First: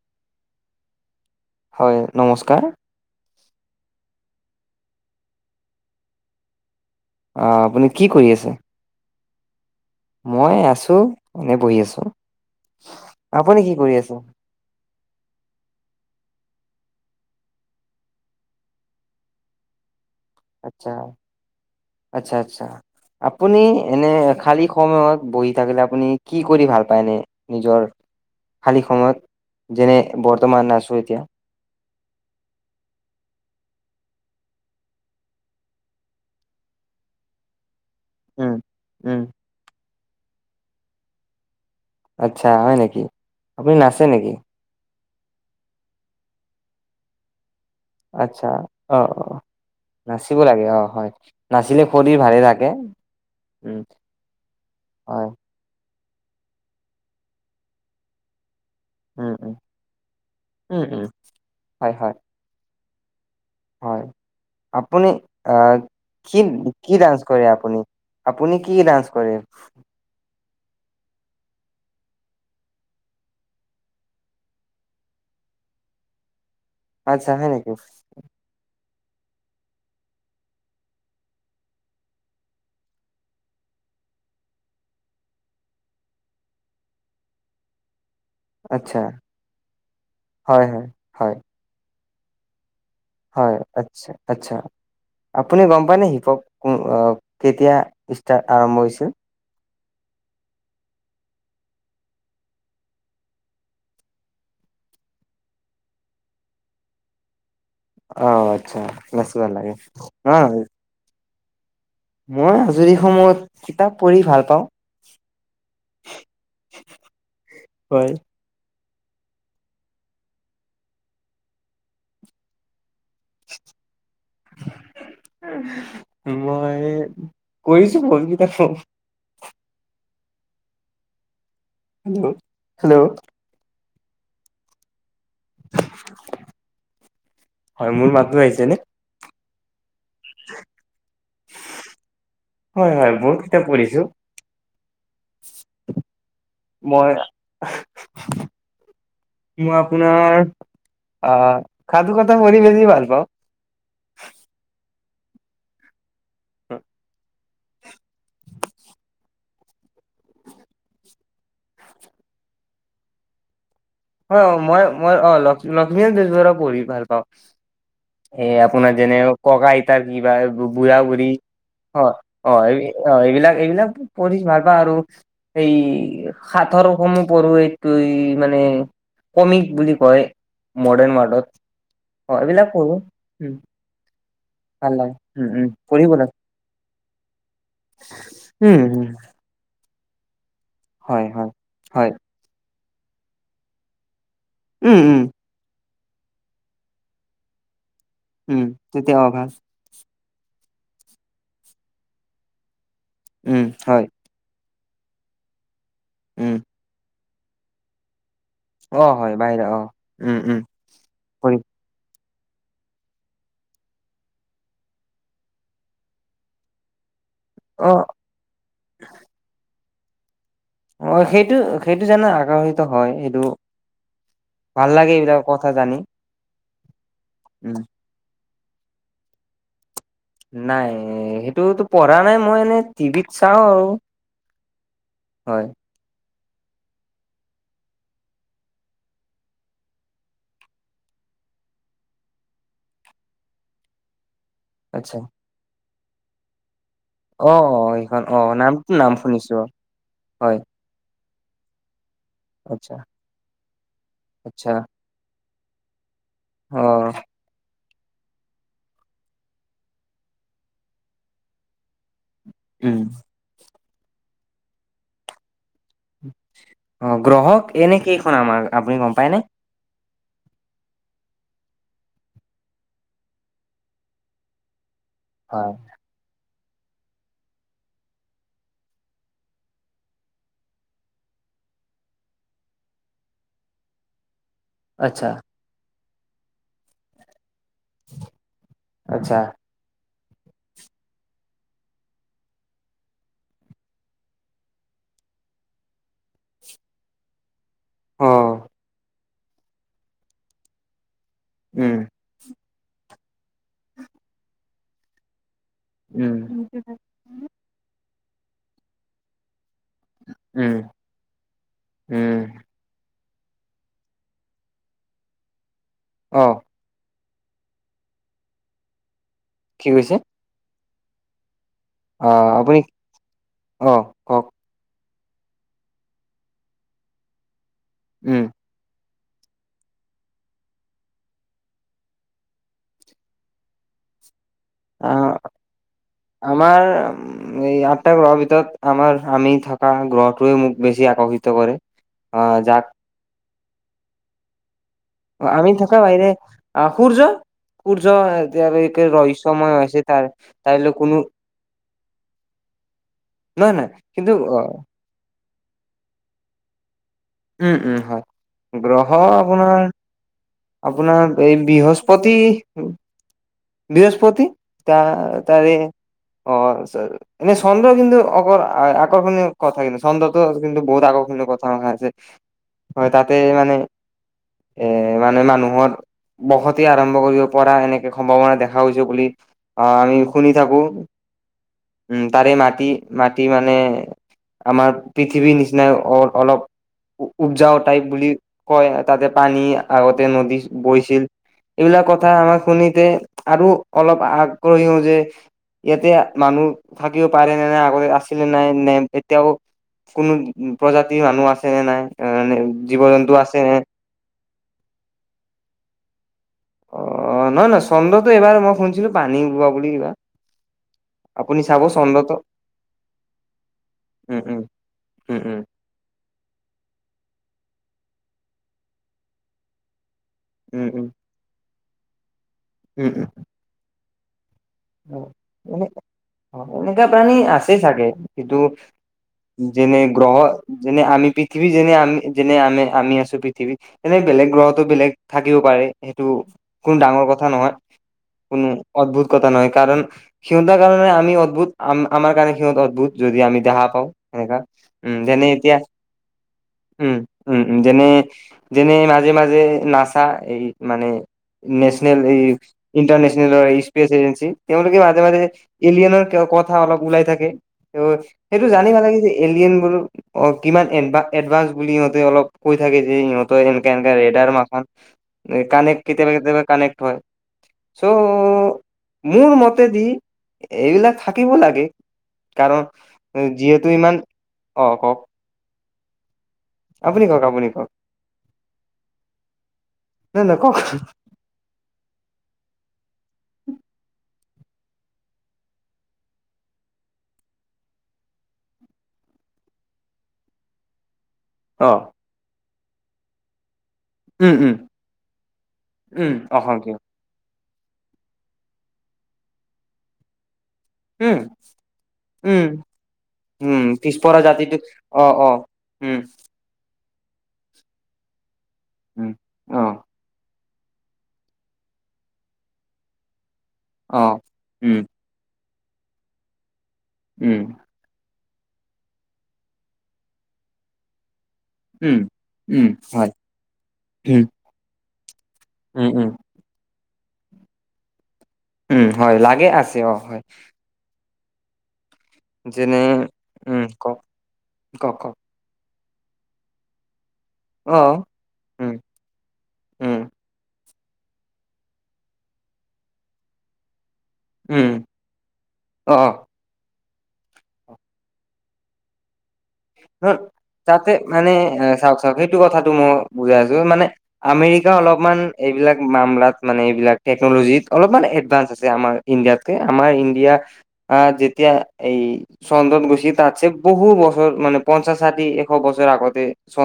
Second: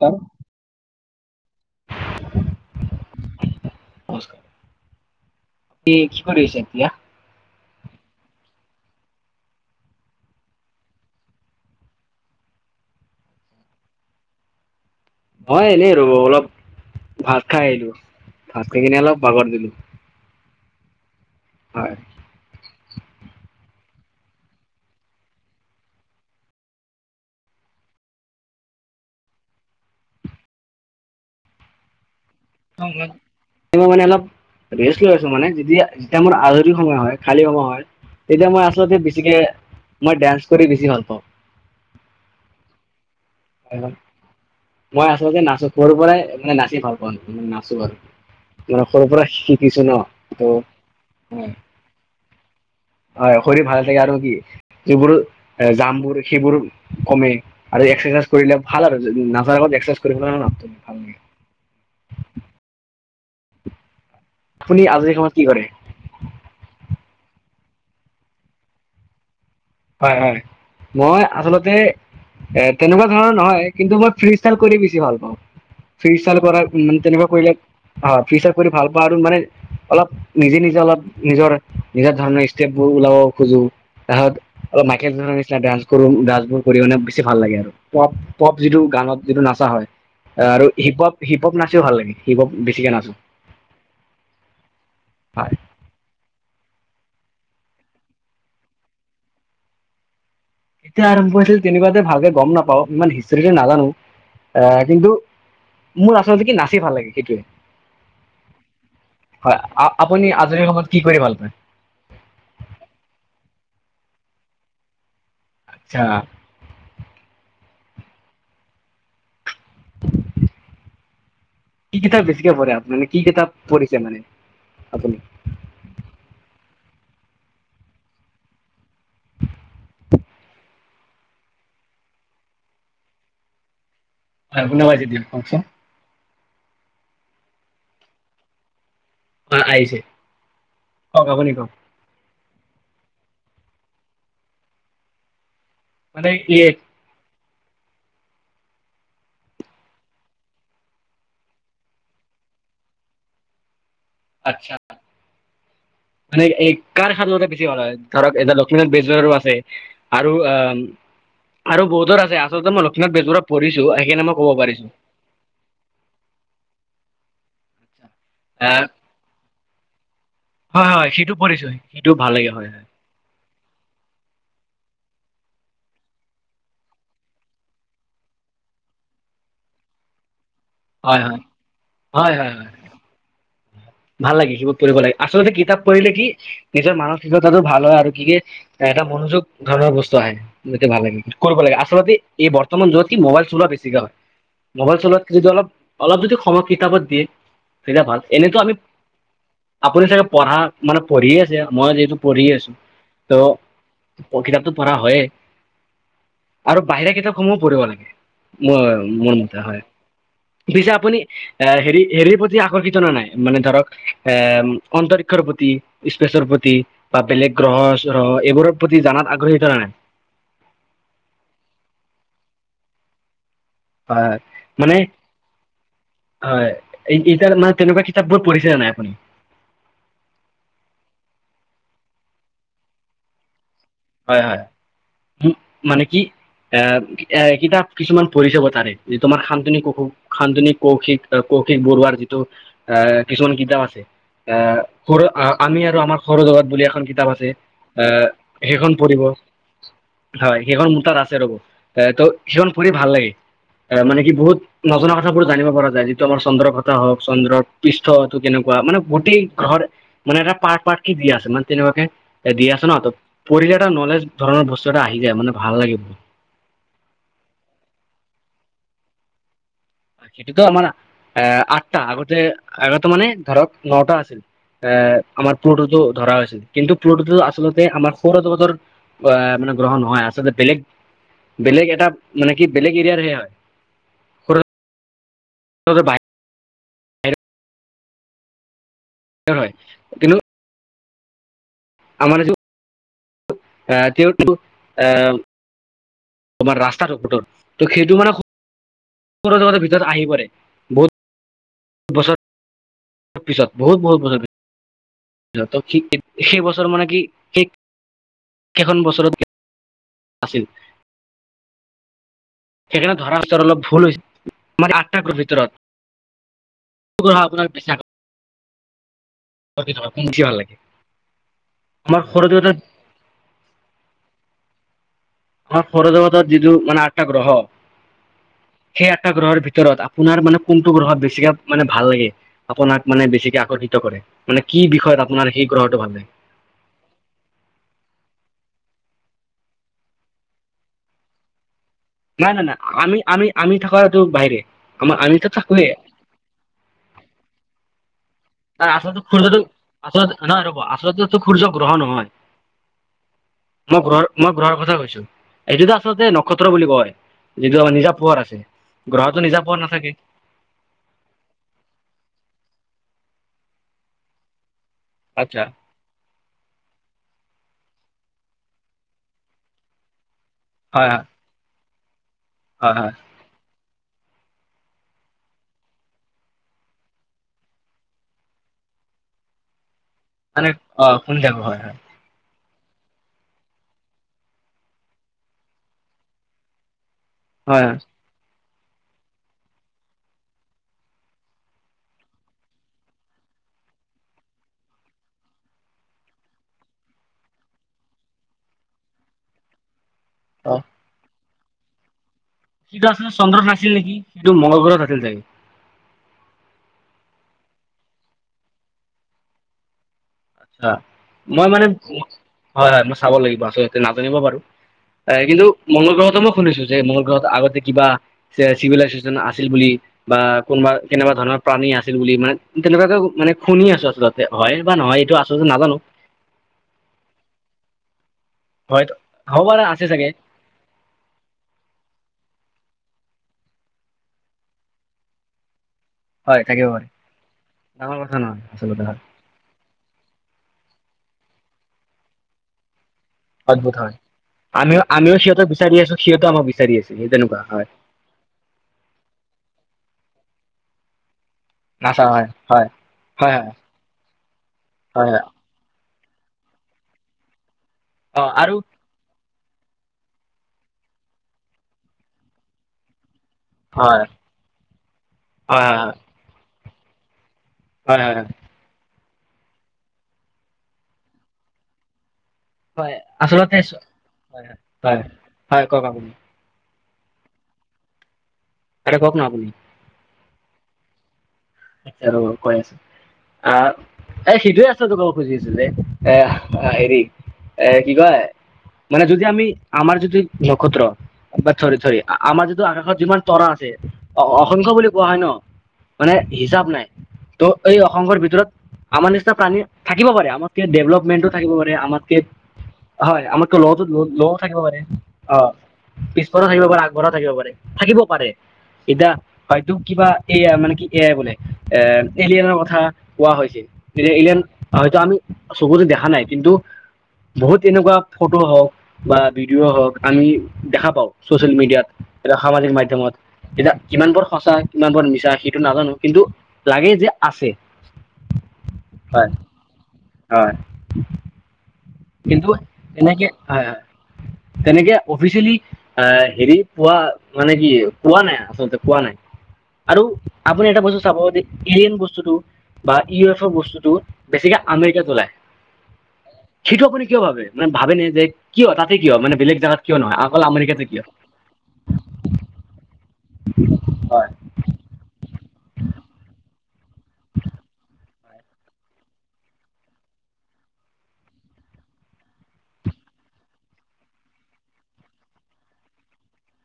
হা হয় নমস্কাৰ নমস্কাৰ, কি কি কৰি আছা এতিয়া? আ আপুনি কি কৰি আছে? মই আছো এনে বহি আছো, আপুনি কি কৰি আছে? মই এনেই ৰব অলপ ভাত খাই আহিলো, ভাত খাই কিনে অলপ বাগৰ দিলো। আচ্ছা। হয় আচ্ছা আচ্ছা আপুনি এনে খালি সময়ত বহি থাকিলে আপুনি কি কৰি ভাল পায় এনে? নিজৰ খালী সময়ত যেনে বৰ্তমান আছো এতিয়া এনৌ মানে অলপ ৰেষ্ট লৈ আছো মানে যেতিয়া যেতিয়া মোৰ আজৰি সময় হয় খালী সময় হয় তেতিয়া উম মই আচলতে উম বেছিকে মই ডেন্স কৰি বেছি ভাল পাওঁ। আচ্ছা হয় নেকি, আপুনি পাওঁ। নাচে নেকি? মই আচলতে নাচো সৰুৰ পৰাই মানে নাচি ভাল পাওঁ ন নাচো আৰু। আচ্ছা মানে অ অ সৰুৰ পৰা শিকিছো ন নাচিব ত' লাগে অ হয় নাচিলে শৰীৰ ভালে থাকে। হয় শৰীৰ উম ভাল থাকে আৰু কি যিবোৰো হয় এ জামবোৰ সেইবোৰ কমে আৰু এক্সাৰচাইজ কৰিলে ভাল আৰু উম উম নাচাৰ আগত এস্কেচাইজ কৰিব লাগে ন উম উম ত হয় হয়। হয় আপুনি আজৰি সময়ত কি আ কৰে? কি কি ডান্স কৰে আপুনি, আপুনি কি ডান্স কৰে? হয় হয়, মই আচলতে এ তেনেকুৱা ধৰণৰ নহয়। কিন্তু মই ফ্ৰী ষ্টাইল কৰি বেছি ভাল পাওঁ। ফ্ৰী ষ্টাইল কৰা উম' মানে তেনেকুৱা আচ্ছা হয় কৰিলে নেকি? বা ফিউচাৰ কৰি ভাল পাওঁ আৰু মানে অলপ নিজে নিজে অলপ নিজৰ নিজৰ ধৰণৰ ষ্টেপবোৰ ওলাব খোজো তাৰাহত অলপ মাইকেলৰ নিচিনা ডান্স কৰোঁ ডান্সবোৰ কৰি মানে বেছি ভাল লাগে আৰু। পপ যিটো আচ্ছা গানত যিটো নাচা হয় হয় আৰু হয় হিপ হপ হয় হিপ হপ নাচিও ভাল লাগে হিপ হপ বেছিকে নাছো। হয় আচ্ছা আচ্ছা, হয়। আপুনি গম পায়নে হিপ হপ? [unintelligible] কেতিয়া ষ্টাৰ্ট আৰম্ভ হৈছিল? কেতিয়া আৰম্ভ হৈছিল তেনেকুৱাতে ভালকে গ'ম নাপাও। ইমান হিষ্ট্ৰিকে নাজানো আহ কিন্তু মোৰ আচলতে কি নাচি ভাল লাগে, সেইটোৱে। অহ' আচ্ছা নাচি ভাল হয় লাগে, আপুনি অহ আজৰি সময়ত কি কৰি ভাল পায়? মই আজৰি সময়ত কিতাপ পঢ়ি ভাল পাওঁ। আচ্ছা [unintelligible] হয়। কি কিতাপ বেছিকে পঢ়ে আপুনি? মানে কি কিতাপ পঢ়িছে মানে আপুনি? মই কৰিছোঁ ভুল কিতাপখন হেল্ল' হেল্ল'। [unintelligible] হয় শুনোৱাই [unintelligible] হয় মোৰ মাতটো আহিছে নে? অহ আহিছে কওঁক আপুনি কওঁক। হয় হয় বহুত কিতাপ পঢ়িছো। মানে কি এই মই [unintelligible] মই আপোনাৰ অহ' সাধু কথা কৰি বেছি ভাল পাওঁ। আচ্ছা মানে, এই কাৰ সাধু কথা বেছি ভাল হয়? ধৰক এটা লক্ষ্মীনাথ বেজবৰুৱাৰো আছে। আৰু আহ আৰু বহুতৰ আছে আচলতে মই লক্ষ্মীনাথ বেজবৰুৱাৰ পঢ়িছোঁ। হয় মই মই অহ' লক্ষী লক্ষ্মীনাথ বেজবৰুৱা পঢ়ি ভাল পাওঁ। এ আহ আপোনাৰ যেনে ককা-আইতাৰ কি বা হয় বুঢ়া হয় বুঢ়ী সিটো পঢ়িছো সিটো অহ' ভাল লাগে অহ' হয় এই হয় অহ' এইবিলাক এইবিলাক পঢ়ি ভাল পাওঁ আৰু এই সাথৰসমুহ পঢ়োঁ এইটো এই মানে কমিক বুলি কয় মডাৰ্ণ হয় ৱাৰ্ডত হয় হয় অহ' হয় এইবিলাক পঢ়োঁ। ভাল লাগি। [unintelligible] লাগে। আচলতে কিতাপ পঢ়িলে পঢ়িব কি লাগে নিজৰ মানসিকতাটো ভাল হয়। আৰু [unintelligible] উম এটা উম মনোযোগ ঘৰৰ বস্তু আহে যেতিয়া ভাল হয় হয় কৰিব লাগে হয় আচলতে এই বৰ্তমান যুগত কি মোবাইল চলোৱা বেছিকে হয়। মোবাইল উম উম চলোৱাত যদি অলপ অলপ যদি সময় কিতাপত দিয়ে সেইয়া ভাল। এনেতো উম' আমি তেতিয়া অহ' ভাল। আপুনি চাগে পঢ়া মানে পঢ়িয়ে আছে মই, যিহেতু পঢ়ি আছো ত উম হয় [unintelligible] পঢ়া হয়েই উম আৰু বাহিৰা কিতাপসমূহো পঢ়িব লাগে। মই অ মোৰ মতে বাহিৰা অ হয় উম উম পিছে আপুনি কৰিম এ হেৰি হেৰিৰ প্ৰতি আকৰ্ষিত ন' নে নাই মানে ধৰক এ অন্তৰিষৰ প্ৰতি স্পেচৰ প্ৰতি বা বেলেগ গ্ৰহ অ অ চ্ৰহৰ এইবোৰৰ প্ৰতি জানাত আগ্ৰহী হৈছা নে নাই? অহ' সেইটো সেইটো জানা আকৰ্ষিত হয় সেইটো হয় ভাল মানে লাগে এইবিলাক কথা জানি হয় এইকেতাৰ উম মানে তেনেকুৱা কিতাপ বহুত পঢ়িছে নে নাই আপুনি? নাই সেইটোতো পঢ়া নাই মই এনেই টিভিত চাওঁ আৰু হয় হয় উ হয় মানে কি এ এ কিতাপ কিছুমান পঢ়িছে [unintelligible] যে তোমাৰ শান্তনিক কৌশ শান্তনিক কৌশিক কৌশিক বৰুৱাৰ যিটো আহ কিছুমান কিতাপ আছে আহ আচ্ছা সৰু আমি আৰু আমাৰ সৌৰজগত বুলি এখন কি অ অ সেই খন অ নামটো সেইখন নাম পঢ়িব হয় শুনিছো হয় সেইখন মোৰ তাত [unintelligible] ৰ'ব ত কিছুমান পঢ়ি আচ্ছা ভাল লাগে অ মানে কি বহুত আচ্ছা নজনা কথাবোৰ জানিব পৰা যায়। তোমাৰ অ চন্দ্ৰৰথা হওক চন্দ্ৰক পৃষ্ঠটো কেনেকুৱা মানে গোটেই গ্ৰহৰ মানে এটা পাৰ্ট পাৰ্ট কি দি আছে মানে তেনেকুৱাকে। এ দি আছ ন উম তাত পঢ়িলে এটা নলেজ ধৰণৰ বস্তু এটা আহি যায় মানে ভাল লাগিব। অ গ্ৰহ এনে কেইখন আমাৰ আপুনি গম পায়নে? সেইটোতো আমাৰ এ আঠটা আগতে-আগতে মানে ধৰক নটা আছিল। আহ আমাৰ হয় প্লুটোতো ধৰা হৈছিল কিন্তু প্লুটোতো আচলতে আমাৰ সৌৰজগতৰ আহ মানে গ্ৰহ নহয় আচলতে বেলেগ বেলেগ এটা মানে কি বেলেগ এৰিয়াৰহে হয় আতচ্ছা ত ভাই আতচ্ছা হয় কিন্ত আমাৰ আহ যিহেতু আহ [inaudible] তোমাৰ ৰাস্তাৰ [unintelligible] ত' সেইটো অ মানে সৌৰজগতৰ ভিতৰত আহি পৰে বহুত উম বছৰ পিছত বহুত বহুত বছৰ হ স উম সেই বছৰ মানে কি সেই সেইখন বছৰত আছিল উম উম সেইকাৰণে ধৰা স্থৰ অলপ ভুল হৈছে মানে আঠটা গ্ৰহ ভিতৰত অ' আপোনাক [unintelligible] হয় মোৰ কি কৈছে কেতিয়াবা উঠি ভাল লাগে আমাৰ অ' সৌৰজগতত আপুনি অ' কওক আমাৰ সৌৰজগত যিটো মানে আঠটা গ্ৰহ উম সেই আঠটা গ্ৰহৰ ভিতৰত আপোনাৰ মানে কোনটো গ্ৰহত বেছিকে মানে ভাল লাগে আপোনাক মানে বেছিকে আকৰ্ষিত কৰে মানে কি আহ বিষয়ত আপোনাৰ সেই গ্ৰহটো ভাল লাগে আমাৰ এই আঠটা গ্ৰহৰ ভিতৰত আমাৰ আমি থকা গ্ৰহটোৱে মোক বেছি আকৰ্ষিত কৰে নাই আহ নাই নাই যাক আমি- আমি- আমি থাকাটোৰ বাহিৰে আমাৰ আমিতো আমি থাকোৱে থাকা বাহিৰে আহ সূৰ্য সূৰ্য তাৰ [unintelligible] আচলতে সূৰ্যটো ৰহস্যময় আছে তাৰ আচলতে নহয় ৰ'ব তলে কোনো আচলতেতো সূৰ্য গ্ৰহ নহয় নহয় নহয় মই গ্ৰহৰ কিন্তু মই অ গ্ৰহৰ কথা কৈছো এইটোতো আচলতে নক্ষত্ৰ বুলি কয় যিটো উম আমাৰ উম নিজা হয় পোহাৰ আছে। গ্ৰহ গ্ৰহটোৰ নিজা পোহৰ আপোনাৰ নাথাকে। আপোনাৰ এই বৃহস্পতি, বৃহস্পতি। ত আচ্ছা তাৰে অ' এনে চন্দ্ৰ কিন্তু অকল আকৰ্ষণীয় কথা কিন্তু চন্দতো কিন্তু বহুত হয় হয় আগ খিনি কথা আছে। হয়, তাতে মানে এ মানে মানুহৰ বসতি আৰম্ভ কৰিব পৰা এনেকে সম্ভাৱনা দেখা গৈছে বুলি অ' আমি শুনি মানে থাকো। অ শুনি থাকো হয় হয় উম, তাৰে মাটি মাটি মানে আমাৰ পৃথিৱীৰ নিচিনাই অ' অলপ উপজাও হয় হয় টাইপ বুলি কয় তাতে পানী আগতে নদী বৈছিল। এইবিলাক কথা আমাক শুনিতে আৰু অলপ আগ্ৰহীও যে ইয়াতে মানুহ থাকিব পাৰে নে নাই আগতে আছিলে নাই নে এতিয়াও কোনো অ প্ৰজাতিৰ মানুহ আছে নে নাই এ [unintelligible] সিটো আছিল চন্দ্ৰত নাছিল নেকি? সিটো মংগল গ্ৰহত আছিল চাগে! অ' নহয় নহয় চন্দ্ৰটো এইবাৰ মই শুনিছিলো পানী ওলোৱা বুলি কিবা। হয় আপুনি মই চাব মানে চন্দ্ৰটো হয়হয় মই চাব লাগিব আচলতে নাজানিব উম পাৰো। উম উম এই কিন্তু মংগল গ্ৰহটো মই শুনিছো যে মংগল গ্ৰহত আগতে কিবা চিভিলাইজেচন আছিল বুলি। বা উম কোনোবা উম কেনেবা ধৰণৰ প্ৰাণী আছিল বুলি মানে উম উম তেনেবাকে মানে শুনি আছো আচলতে হয়। নহয়, এইটো আচলতে এনে, নাজানো এনেকুৱা প্ৰাণী আছে চাগে। কিন্তু, হয় হ'ব পাৰে যেনে আছে চাগে গ্ৰহ যেনে আমি পৃথিৱী, যেনে আমি যেনে, আমি আমি আছো পৃথিৱী। তেনেকে বেলেগ গ্ৰহতো, বেলেগ থাকিব পাৰে। সেইটো হয় থাকিব কোনো পাৰে ডাঙৰ কথা নহয় ডাঙৰ কথা নহয় কোনো আচলতে হয় অদ্ভুত নহয় কাৰণ সিহঁতৰ কাৰণে আমি অদ্ভুত আম আমাৰ কাৰণে সিহঁত অদ্ভুত। যদি আমি দেখা অদ্ভুত পাওঁ হয় সেনেকা আমিও উম, আমিও যেনে সিহঁতক এতিয়া বিচাৰি আছো সিহঁতেও আমাক বিচাৰি আছে উম। সেই তেনেকুৱা উম, উম হয় যেনে-যেনে মাজে মাজে নাচা এই মানে নেশ্যনেল নাচা এই হয় হয় ইণ্টাৰনেশ্যনেল হয় হয় এই স্পেচ এজেঞ্চি তেওঁলোকে মাজে হয় মাজে হয় এলিয়নৰ তেওঁ কথা অলপ ওলাই থাকে ত' অ সেইটো আৰু জানিব লাগে যে এলিয়েন বোৰো অ' কিমান এ এডভান্স বুলি ইহঁতে অলপ কৈ থাকে যে ইহঁ এনেকা এনেকা হয় হয় ৰেডাৰ মাথা হয় কানেক কেতিয়াবা কেতিয়াবা কানেক্ট হয়। চ' হয়-হয়-হয়। মোৰ মতেদি এইবিলাক থাকিব লাগে। হয় কাৰণ আচলতে হয় যিহেতু ইমান হয় অ' কওক। [unintelligible] আপুনি কওক, আপুনি কওক। আৰে কওক না আপুনি। নাই নাই ক'ক। [unintelligible] অ' কৈ আছো। আহ, এ সিইটোৱে আচলতে তোক ক'ব খুজি আছো যে এ হেৰি এ কি কয় মানে যদি আমি আমাৰ যিটো নক্ষত্ৰ। বাট অ' চৰি-চৰি আমাৰ যিটো আকাশত যিমান তৰা আছে উম, উম। অসংখ্য বুলি কোৱা হয় ন' উম, মানে হিচাপ অসংখ্য নাই ত' এই অসংখ্যৰ ভিতৰত আমাৰ নিচিনা প্ৰাণী থাকিব পাৰে। আমাৰ উম, ডেভেলপমেন্টটো থাকিব পাৰে আমাতকে উম, হয়, আমাৰ উম, লগটো পিছপৰা লগটো থাকিব জাতিটোক পাৰে অ' উম, কি থাকিব পাৰে, আগবঢ়া থাকিব পাৰে, থাকিব পাৰে, এতিয়া উম, হয়তো, অ', কিবা এইয়া মানে কি এয়াই বোলে, এ এলিয়েনৰ কথা কোৱা হৈছে, অ', এলিয়েন উম, হয়তো আমি চকুতো দেখা নাই কিন্তু উম, বহুত তেনেকুৱা ফটো হওঁক বা ভিডিঅ' হওঁক আমি দেখা পাওঁ। চচিয়েল মিডিয়াত, উম। এতিয়া উম, সামাজিক হয়, মাধ্যমত, এতিয়া কিমান উম, বোৰ সঁচা, কিমান বোৰ মিছা উম, নাজানো, উম, কিন্তু লাগে যে আছে। উম, হয় লাগে আছে, অঁ হয়। হয়। কিন্তু, যেনে এনেকে উম, হয় হয়, কওক, তেনেকে কওক, কওক, অফিচিয়েলি অ, হেৰি পোৱা মানে কি অ', কোৱা নাই, উম, আচলতে কোৱা নাই। উম, আৰু আপুনি এটা বস্তু চাব, যে এলিয়েন বস্তুটো বা ইউ এফৰ বস্তুটো বেছিকে আমেৰিকাত ওলাই। অঁ। সেইটো আপুনি কিয় ভাবে, মানে ভাবেনে যে, কিয়, তাতে কিয়? মানে বেলেগ জেগাত কিয় নহয় অকল আমেৰিকাতে তাতে কিয় মানে চাওঁক তাকে সেইটো কথাটো মই বুজাই আছো, মানে হয় আমেৰিকা অলপমান এইবিলাক মামলাত, মানে এইবিলাক টেকনলজিত, অলপমান এডভানঞ্চ আছে আমাৰ ইণ্ডিয়াতকে, আমাৰ ইণ্ডিয়া আ, যেতিয়া, এই চন্দ্ৰত গৈছে, তাতছে বহুত বছৰ মানে পঞ্চাছ, ষাঠি, এশ বছৰ আগতে চ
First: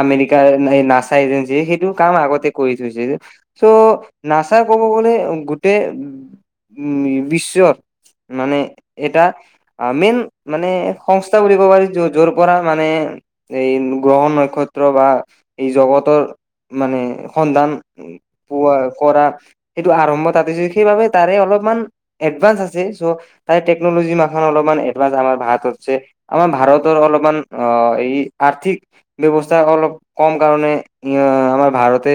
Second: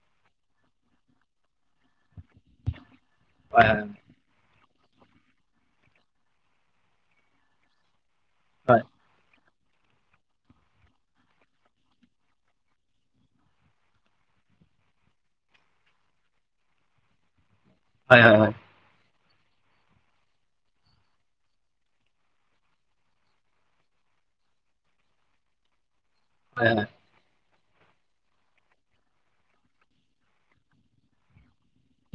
আমেৰিকাৰ নাচা এজেঞ্চি সেইটো কাম আগতে কৰি থৈছে যে ত, হয় নাচা ক'ব গ'লে গোটেই উম বিশ্বত মানে হয় এটা মেইন মানে সংস্থা বুলি ক'ব পাৰি, যত যোৰ পৰা মানে এই গ্ৰহণ নক্ষত্ৰ বা এই জগতৰ। মানে সধান হয় হয় হয়। ক কৰা সেইটো আৰম্ভ তাছো সেইবাবে তাৰে অলপমান এডভান্স আছে, চ' তাই টেকনলজি মাখ অলপমান এডভানস আমাৰ ভাৰততছে আমাৰ হয় ভাৰত অপমান এই আৰ্থিক ব্যৱস্থা অলপ কম কাৰণে এ আমাৰ ভাৰতে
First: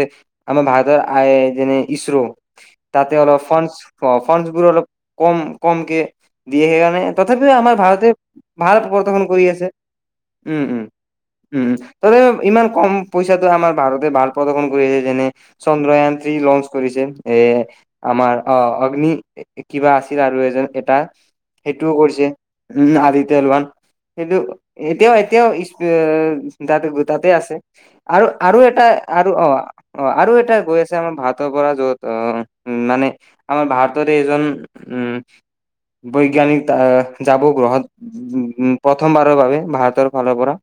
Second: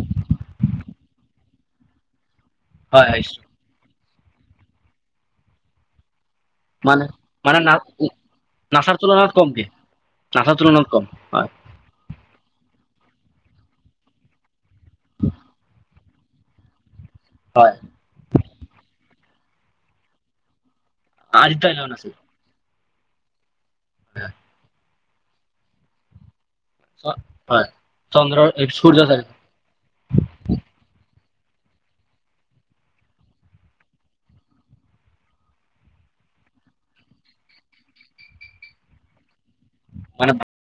আমাৰ ভাৰতৰ আই যেনে ইঈছ্ৰো হয় হয় তাতে হয় অলপ ফণ্ডছ অঁ ফাণ্ডছবোৰ অলপ কম কমকে দিয়ে সেইকাৰণে মানে তথাপিও মানে না আমাৰ ভাৰতে ভাল নাচাৰ প্ৰৰদৰ্শন তুলনাত কৰি আছে। কমকে নাচাৰ উম উম তুলনাত কম হয় উম উম। ত ইমান কম পইচাটো আমাৰ ভাৰতে ভাল প্ৰদৰ্শন কৰি আছে যেনে চন্দ্ৰয়ান থ্ৰী লঞ্চ কৰিছে এ হয় আমাৰ অ অগ্নি কিবা আছিল আৰু এজন এটা আদিত্য এলেন সেইটোও আছিল কৰিছে, উম আদিত্য এলৱান। হয় সেইটো এতিয়াও এতিয়াও তাতে চ- তাতে আছে, হয় আৰু চন্দ্ৰৰ আৰু এই এটা সূৰ্য চাৰি আৰু অঁ অঁ আৰু এটা গৈ আছে আমাৰ ভাৰতৰ পৰা য'ত অঁ উম মানে আমাৰ ভাৰতৰ এজন উম বৈজ্ঞানিক আহ যাব গ্ৰহত উম প্ৰথমবাৰৰ বাবে ভাৰতৰ মানে ফালৰ পৰা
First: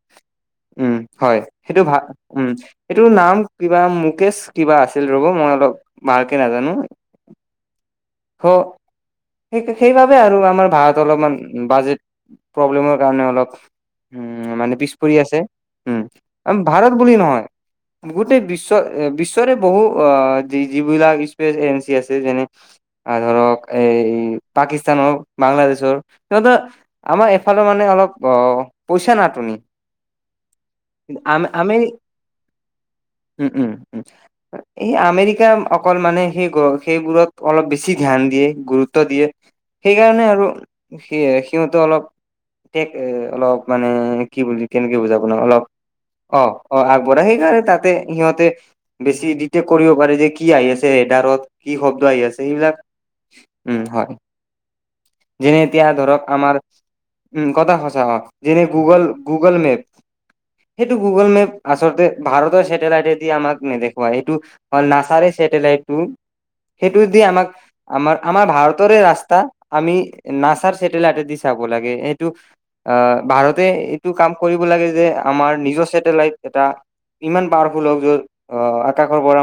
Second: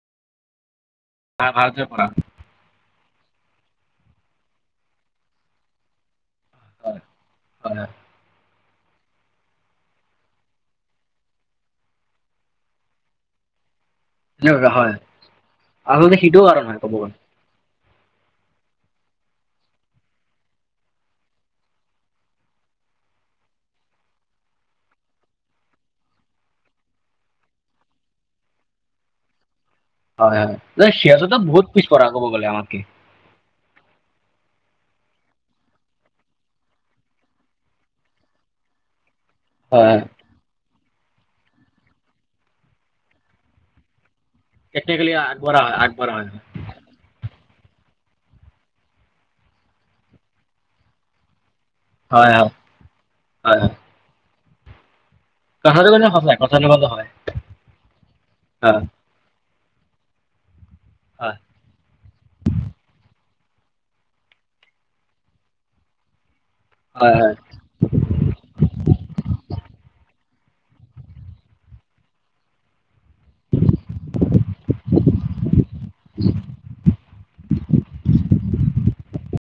উম হয় ভাৰতৰ সেইটো ভা পৰা হয় উম, এইটোৰ নাম কিবা মুকেশ কিবা আছিল ৰ'ব মই অলপ ভালকে নাজানো। হয় হয়। স সেই-সেইবাবে আৰু আমাৰ ভাৰত অলপমান বাজেট প্ৰব্লেমৰ কাৰণে অলপ উম্ তেনেকুৱা মানে পিছ হয় পৰি আছে। আচলতে সেইটোও উম। কাৰণ হয় ক'ব ভাৰত গ'লে বুলি নহয়। গোটেই বিশ্ব অ বিশ্বৰে বহু অ যি-যিবিলাক স্পেচ এজেঞ্চি আছে যেনে- ধৰক এই পাকিস্তানৰ, বাংলাদেশৰ, সিহত আমাৰ এফালে মানে অলপ অ পইচা নাতনি। হয় হয় হয়, সিহঁতে বহুত পিছ পৰা কব গ'লে আমাৰ কে। উম-উম উম, এই আমেৰিকা অকল মানে সেই সেইবোৰত অলপ বেছ- বছি ধ্যান দিয়ে, গুৰুত্ব দিয়ে। হয় সেইকাৰণে আৰু সি-সিহতে অলপ টেক অ-অলপ মানে কি বুলি, কেনেকে টেকনিকেলি বুজাম আপোনাক অলপ আগবঢ়া আগবঢ়া হয় অঁ। অ আগবঢ়া সেইকাৰণে তাতে সিহঁতে বেছি ডিটেক্ট কৰিব পাৰে যে কি আহি আছে ৰেডাৰত। কি শব্দ আহি হয় আছে হয় সেইবিলাক, উম হয়। যেনে এতিয়া কথাটো কিন্তু ধৰক সঁচাই আমাৰ কথাটো কিন্তু হয় উম কথা সঁচা হ যেনে হয় গুগল গুগল মেপ। সেইটো গুগল হয় মেপ আচলতে ভাৰতৰ চেটেলাইটেদি আমাক নেদেখুৱাই এইটো নাচাৰে চেটেলাইটটো। টোইদি হয় আমাক আমাৰ আমাৰ ভাৰতৰে ৰাস্তা। আমি নাচাৰ চেটেলাইটেদি চাব লাগে এইটো আহ ভাৰতে এইটো কাম কৰিব লাগে যে আমাৰ নিজৰ চেটেলাইট এটা ইমান পাৱাৰফুল হওক য'ত অ আকাশৰ পৰা